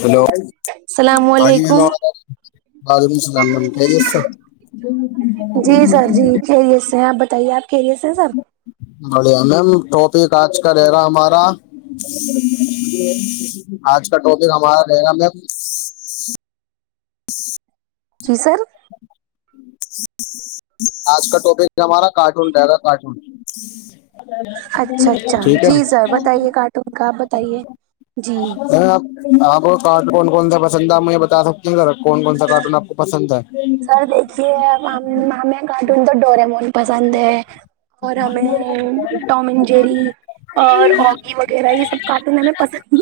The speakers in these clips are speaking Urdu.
ہلو السلام ہاں جی علیکم وعلیکم السلام خیریت سے جی سر جی خیریت سے ہے آپ بتائیے آپ [unintelligible] بڑھیا میم ٹوپک آج کا رہے گا ہمارا آج کا ٹاپک ہمارا رہے گا میم [inaudible] جی سر جی آج کا ٹاپک ہے ہمارا کارٹون رہ رہا کارٹون اچھا اچھا ٹھیک ہے جی سر بتائیے کارٹون کا آپ بتائیے [inaudible] جی آپ کو کارٹون کون کون سا پسند آپ مجھے بتا سکتے ہیں ر کون کون سا کارٹون آپ کو پسند ہے سر دیکھیے ہمیں کارٹون تو ڈور یمون پسند ہے اور ہمیں ٹام این جیری اور اوگی وغیرہ یہ سب کارٹون ہمیں پسند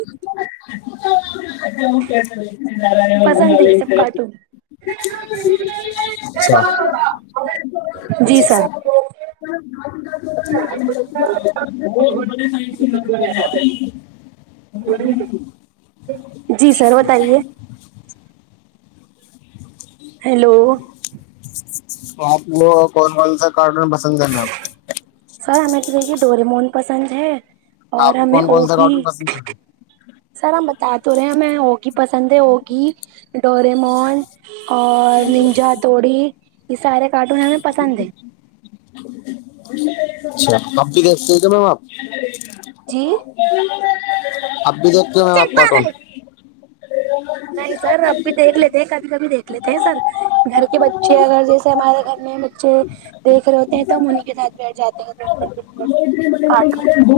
پسند ہے یہ سب [unintelligible] کارٹون السلام جی سر [inaudible] [unintelligible] [inaudible] جی سر بتائیے ہیلو تو آپ نے کون کون سا کارٹون پسند کرنا سر ہمیں تو دیکھیے ڈوریمون پسند ہے اور آپ کو ہمیں کون کون سا اوگی کارٹون پسند سر ہم بتا تو رہے ہیں ہمیں اوگی پسند ہے اوگی ڈورمون اور ننجا ہتھوڑی یہ سارے کارٹون ہمیں پسند ہیں اچھا اوگی دیکھ رہے ہو اپ جی اب بھی دیکھتے ہیں چل آپ کاٹون پاگل، نہیں سر اب بھی دیکھ لیتے ہیں کبھی کبھی دیکھ لیتے ہیں سر گھر کے بچے اگر جیسے ہمارے گھر میں بچے دیکھ رہے ہوتے ہیں تو ہم انہیں کے ساتھ بیٹھ جاتے ہیں دیکھنے کے [inaudible] لیے کارٹون اچھاجو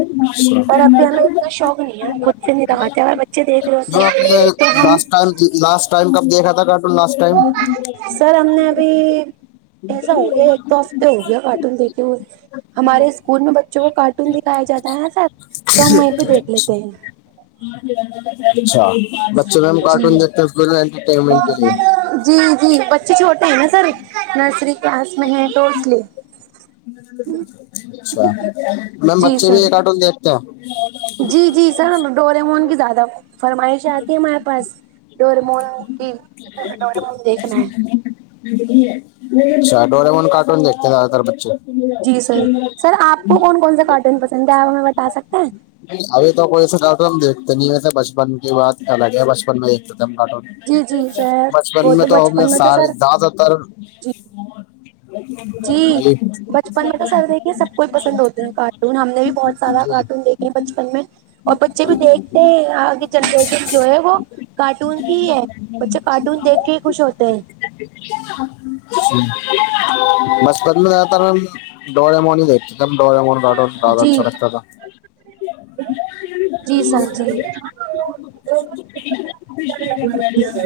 پر ابھی ہمیں اتنا شوق نہیں ہے ہم خود سے نہیں لگاتے اگر بچے دیکھ رہے ہوتے آپ نے ہیں تو ہم لاسٹ لاسٹ ٹائم کب دیکھا تھا کاٹون لاسٹ ٹائم سر ہم نے ابھی ایسا ہوگیا ایک دو ہفتے تو ہو گیا کارٹون دیکھے ہوئے ہمارے اسکول میں بچوں کو کارٹون دکھایا جاتا ہے نا سر تو وہیں پہ دیکھ لیتے ہیں اچھا بچے میم کارٹون جی دیکھتے انٹرٹینمنٹ کے لیے جی جی بچے چھوٹے ہیں نا سر نرسری کلاس میں ہے تو اس لیے اچھا میم جی بچے بھی سر یہ کارٹون دیکھتے ہیں جی جی سر ڈوریمون کی زیادہ فرمائش آتی ہے ہمارے پاس ڈوریمون کی [inaudible] ڈوریمون دیکھنا ہے اچھا ڈوریمون کا ٹون دیکھتے ہیں زیادہ تر بچے- جی سر سر آپ کو کون کون سے کاٹون پسند ہے آپ ہمیں بتا سکتے ہیں- ابھی تو کوئی سے کاٹون ہم دیکھتے نہیں ویسے بچپن کی بات الگ ہے بچپن میں دیکھتے کاٹون- [unintelligible] بچپن وہ میں تو ہم نے بچپن میں سارے سر زیادہ تر- جی جی، بچپن میں تو سر دیکھیں سب کو ہی پسند ہوتے ہیں کارٹون ہم نے بھی بہت سارا جی کارٹون دی- بچپن میں اور بچے بھی دیکھتے ہیں آگے جنریشن جو ہے وہ کارٹون کی ہے- بچے کارٹون دیکھ کے ہی خوش ہوتے ہیں- [unintelligible] بچپن میں جدا تر ہم دوریموں ہی ڈاکہ تی تھا - ایک دم ڈوریمون کاٹون زیادہ اچھا جی لگتا تھا- جی سر جی-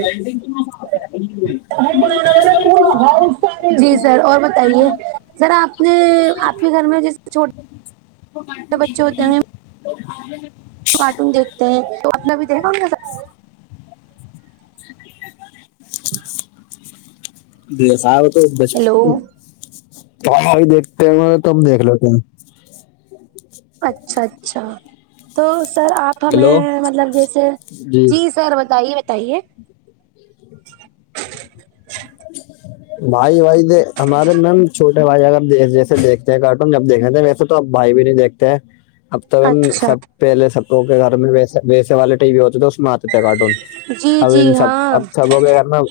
[inaudible] جی سر، اور بتائیے سر آپ نے آپ کے گھر میں جیسے چھوٹے بچے ہوتے ہیں- [inaudible] کارٹون دیکھتے ہیں تو اپ نے بھی دیکھا- ساتھ ہیلو [unintelligible] ائی دیکھتے ہیں ت ہم دیکھ لیتے ہیں- اچھا- اچھا تو سر آپ آپ ہیلو ہمیں مطلب جیسے جی سر بتائیے بتائیے- [inaudible] بھائی بھائی ہمارے میم چھوٹے بھائی اگر جیسے دیکھتے ہیں کارٹون جب دیکھنے تھے ویسے- تو آب بھائی بھی نہیں دیکتے ہیں بھائی اب تو اچھا سب پہلے سب کو کے گھر میں ویسے ویسے والے ٹی بھیی ہوتے تھے اس میں آتے تھے کارٹون- جی اب جی ان سب ہاں اب سب ہوگ کرنا-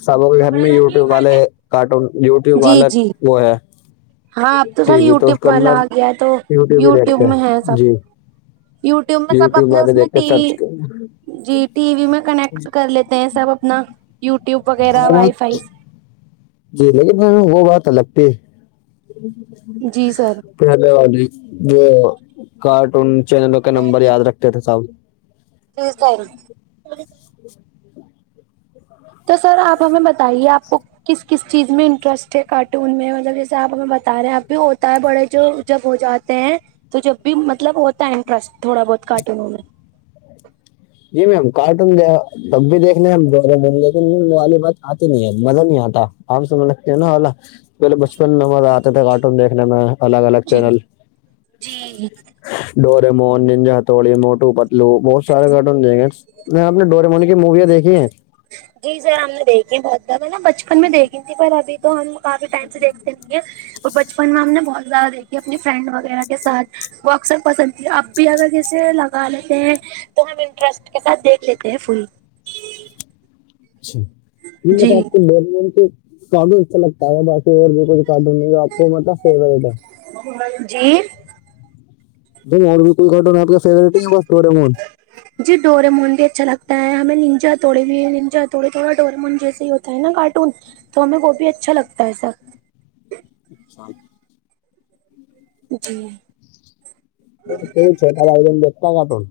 سب کے گھر میں یوٹیوب والے کارٹون یوٹیوب جی والا جی وہ ہے- ہاں تو سر ٹی وی اس یوٹیوب کے پر اندر اگیا ہے تو ہی یوٹیوب دیکھتے میں ہے ہیں سب جی - یوٹیوب میں سب اپنے اس والے میں دیکھ کے ٹی سرچ وی- جی ٹی وی میں کنیکٹ کر لیتے ہیں سب اپنا یوٹیوب وغیرہ وائی بہت فائی- جی لیکن وہ بات الگ پہ- جی سر پہلے وال جو کارٹون چینلوں کا نمبر یاد رکھتے تھے ساؤ- جی ساری- تو سر آپ ہمیں بتائیے آپ کو- کس کس چیز میں انٹرسٹ ہے کارٹون میں مطلب جیسے آپ ہمیں بتا رہے ہیں اب بھی ہوتا ہے بڑے جو- جب ہو جاتے ہیں تو جب بھی مطلب ہوتا ہے انٹرسٹ تھوڑا بہت کارٹونوں میں- جی میم کارٹون د تب بھی دیکھ ل گ لیکن والی بات آتی نہیں ہے مزہ نہیں آتا- آام سمجنے لگتے ہیں نا االا پہلے بچپن میں مزہ آتا تھاے کارٹون دیکھنے میں- الگ- الگ جی چینل, جی Doraemon, ninja, Hattori- Motu, Patlu بہت سارا گ- دیں گے میں آپ نے ڈورمونی کی موویاں دیکھی ہیں جی سر ہم نے دیکھی بہت زیادہ نا بچپن میں دیکھی تھی پر ابھی تو ہم کافی ٹائم سے دیکھتے نہیں ہیں- اور بچپن میں ہم نے بہت زیادہ دیکھی اپنی فرینڈ وغیرہ کے ساتھ- وہ اکثر پسند ت اب بھی اگر کسے لگا لیتے ہیں- تو ہم انٹرسٹ کے ساتھ دیکھ لیتے ہیں فل- اچھا ٹھ بس جی آپ کو ب کے کڈو اچھا لگتا ہے بقی اور بھی کچھ کٹ نہیں آپ مطلب فیوریٹ ہے جی دم اور بھی کوئی گھٹنا آپ کا فیوریٹ ہے بس تھوڑے مون جی ڈورمون بھی اچھا لگتا ہے ہمیں ننجا تووڑے بھی ننجا توڑے تھوڑا ڈوریمون جیسے ہی ہوتا ہے نا کارٹون تو ہمیں وہ بھی اچھا لگتا ہے سر- سال جی پ چوٹا ایک دم دیکتا گ توون-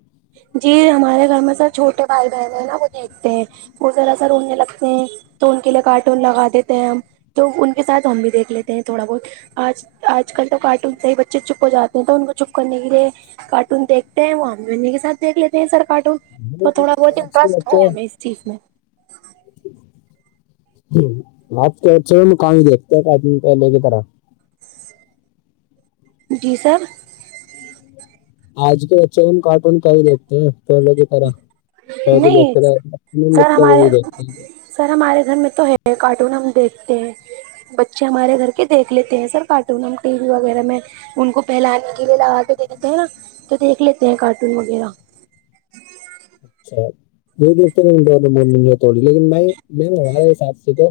جی ہمارے گھر میں سر چھوٹے بھائی بہن ہیں نا وہ دیکھتے ہیں- وہ ذرا سا رونے لگتے ہیں تو ان کے لیے کارٹون لگا دیتے ہیں ہم تو ان کے ساتھ ہم بھی دیکھ لیتے ہیں تھوڑا بہت آج آج کل تو کارٹون سے ہی بچے چپ ہو جاتے ہیں تو ان کو چپ کرنے کے لیے کارٹون دیکھتے ہیں وہ ہممی امی کے ساتھ دیکھ لیتے ہیں سر کارٹون تو تھوڑا بہت آج کے انٹرسٹ ہے ہمیں چیف میں آپ کے اچ میں کام دیکھتا ہے کہ پہلے کی طرح جی سر آج کے بچے ہم ہم کارٹون کا ہی دیکھتے ہیں پلوں کی طرح تو بی نہیں کرر سر ہمارے سر ہمارے گھر میں تو ہے کارٹون ہم دیکھتے ہیں بچے ہمارے گھر کے دیکھ لیتے ہیں سر کارٹون ہم ٹی وی وغیرہ میں ان کو پھیلانے کے لیے لگا کے دیکھتے ہیں نا تو دیکھ لیتے ہیں کارٹون وغیرہ اچھا وہ دیکھتےور مگ ہے تھوڑی لیکن میں میم ہمارے حساب سے تو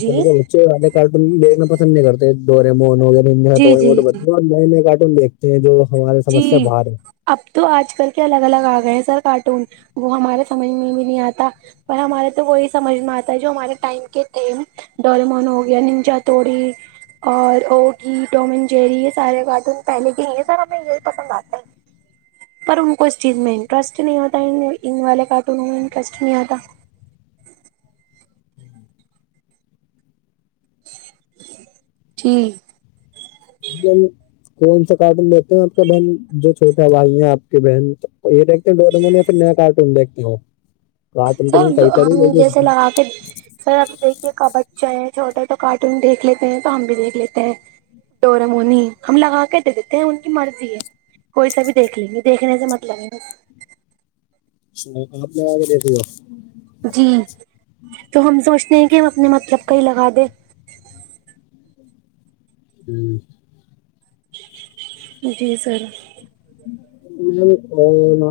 جی بچے والے کارٹون دیکھنا پسند نہیں کرتے ڈورمون وو جی جی ب جی نئے نئے کارٹون دیکھتے ہیں جو ہماراری جی سمسیا باہر ہے اب تو آج کل کے الگ الگ آ گئے ہیں سر کارٹون وہ ہمارے سمجھ میں بھی نہیں آتا پر ہمارا تو وہی سمجھ میں آتا ہے جو ہمارے ٹائم کے تھے ڈالمون ہو گیا ننچا توڑی اور اوگی ٹومن جیری یہ سارے کارٹون پہلے کے ہی یہ سارا ہمیں یہی پسند آتا پر ان کو اس چیز میں انٹرسٹ نہیں ہوتا ان والے کارٹونوں میں انٹرسٹ نہیں ہوتا جٹی اب کون سا کارٹون دیتے ہیں آپ کا بہن جو چھوٹا بھائی ہیں آپ کی بہن یہ ڈ نمیا پھر نیا کارٹون دیکھتی ہ ہو کارٹون تو کہیں تر نہیں لے آاں پھر سر ابھی دیکھیے کا بچہ ہے چھوٹا تو کارٹون دیکھ لیتے ہیں تو ہم بھی دیکھ لیتے ہیں ڈورامونی ہم لگا کے دے دیتے ہیں ان کی مرضی ہے کوئی سا بھی دیکھ لیں گی دیکھنے سے مطلب ہے اچ آپ لگا کے دیتی ہو جی تو ہم سوچتے ہیں کہ ہم اپنے مطلب کہیں لگا دیں ہوں جی سر میم اورنا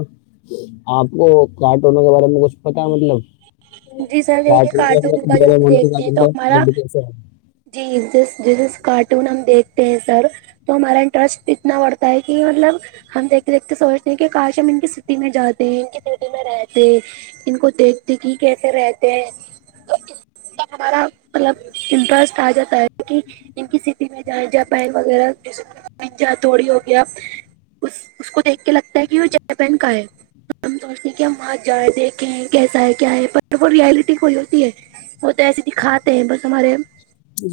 آپ کو کارٹونوں کے بارے میں کچھ پتا مطلب جی سر دیکھیے کٹن کارٹون کا جو میرا ہم من دیکھتے کاٹ ہیں تو ہمارا کاڈسا ہے جی جس جس کارٹون ہم دیکھتے ہیں سر تو ہمارا انٹرسٹ اتنا بڑھتا ہے کہ مطلب ہم دیکھتے دیکھتے سوچتے ہیں کہ کاش ہم ان کی سٹی میں جاتے ہیں ان کی سٹی میں رہتے ان کو دیکھتے کہ کیسے رہتے ہیں تو ہ ہمارا مطلب انمٹرسٹ آ جاتا ہے کہ ان کی سٹی میں جیں جہ پیر وغیرہ جس جا تھوڑی ہو گیا اس اس کو دیکھ کے لگتا ہے کہ وہ جےپین کا ہے ہم سوچتے کہ ہم وہاں جائیں دیکھے ہیں کیسا ہے کیا ہے ب ریالٹی کوئی ہوتی ہے وہ تو ایسے دکھاتے ہیں بس ہمارے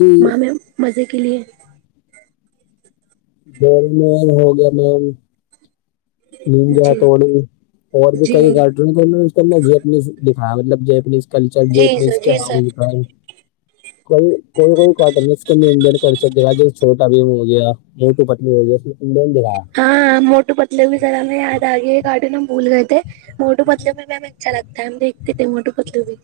جی ماں میں مزے کے لیے گول م ہو گیا میم [inaudible] نم جیا جی تو ہو اور بھی کئی گڈ [inaudible] ج اپنیز دکھایا مطلب ج اپنیز [inaudible] کلچر جی جنے سر اس کے جی سر ہال ہے [inaudible] کوئی کوئی کوئی کاٹن اس کےڈین کرچ دے گا جو چھوٹا بھی ہو گیا [inaudible] یہ تو پتلی ہوئیی اس نےین دکھایا [inaudible] ہاں موٹو پتلے بھی ذرا ہمیں یاد آ گئی ہے گارڈن میں ہم بھول گئے تھے موٹو پتلو میںم اچھا لگتا ہے ہم دیکھتے تھے موٹو پتلو بھی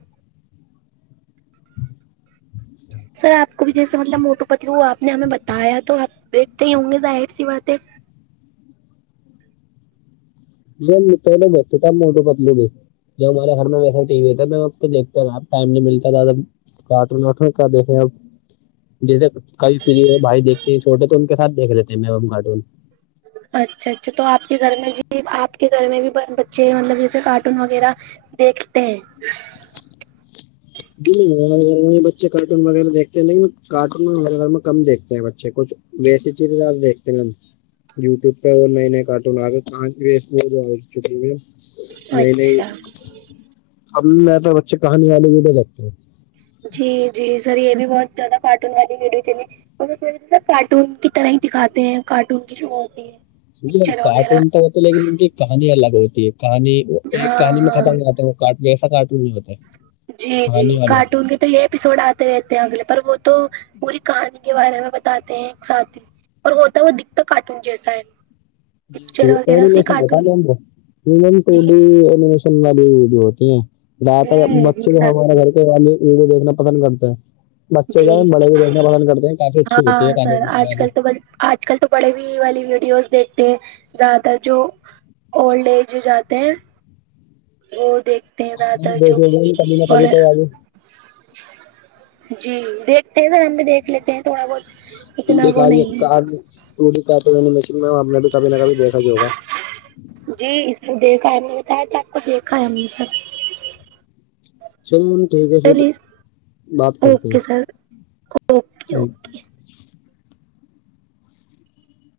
سر آپ کو بھی جیسے مطلب موٹو پتلو ہو آپ نے ہمیں بتایا تو آپ دیکھتے ہی ہوں گے ظاہر سی باتیں جو م پ بتے تھاب موٹو پتل بھی [inaudible] جو ہمارے گھر میں ویسے ٹی وی ہے تھا میں آپ کو دیکھتے نا ٹائم نہیں ملتا تھادب کٹ نٹوں کا دیکیں آپ جیسے کئی فریوں بھائی دیکھتے ہیں چھوٹے تو ان کے ساتھ دیکھ لیتے ہیں مم کارٹون اچھا اچھا تو آپ کے گھر میں بھی آپ کے گھر میں بھی بچے مطلب جیسے کارٹون وغیرہ دیکھتے ہیں جی نہیں بچے کارٹون وغیر دیکھتے ہیں لیکن کارٹون میں ہمیرے گھر میں کم دیکھتے ہیں بچے کچھ [inaudible] وسی چیززار دیکتے ہیںا ہم [inaudible] یوٹیوب پہ اور نئے نئے کارٹون آگاں آ چکے ہو نہیں نہیں اچھا اب میں تو بچے کہانی والے یہڈ دیکتے ہوں جی جی سر یہ بھی بہت زیادہ کارٹون والی ویڈیو چلی اور کارٹون کی طرح ہی دکھاتے ہیں کارٹون کی جو ہوتی ہے جی پکچر وغیرہ کارٹون تو ہوتے لیکن ان کی کہانی الگ ہوتی ہے کہانی وہ ایک ہاں کہانی میں ہاں ختم ہو جاتا ہے کاٹ جسا کاٹ بھی ہوتا ہے جی جی کہانی والا ہوتا کارٹون کے تو یہ اپپیسوڈ آتے رہتے ہیں اگلے پر وہ تو پوری کہانی کے بارے میں بتاتے ہیں ایک ساتھ ہی اور ہوتا ہے ہو دکھتا کارٹون جیسا ہے جی پکچر وغیرہ اس کی جیشن کارٹون ہوشن جی [inaudible] والی ویڈیو ہوتی ہیں زیادہ تر جی بچے جی جو سر ہمارے جی گھر کے والی ویڈیو دیکھنا پسند کرتے ہیں [inaudible] بچے جو جی ہے بڑے بھی دیکھ پسند کرتے ہیں کافی اچھی ہوتی ہے ہاں سر قانوون آج بھی کل [inaudible] تو آج کل تو بڑے بھی والی ویڈیوز دیکھتے ہیں زیادہ تر جو اولڈ ایج جاتے ہیں وہ دیکھتے ہیں آپ زیاد نے بھی تر جو دیکھے ہوئے ہیں کبھی نہ کبھی پڑے تو یار جی دیکھتے ہیں سر ہم بھی دیکھ لیتے ہیں تھوڑا بہت تو اتنا وہ نہیں ہے مش میں ہم نے بھی کبھی نہ کبھی دیکھا ہی ہوگا [inaudible] جی سر دیکھا ہے ہم نے بتایا چ آ کو دیکھا ہے ہم نے سر چلو م ٹھیک ہے پھر چلیے بات کرتے اوکے ہیں سر اوکے ٹھیک اوکے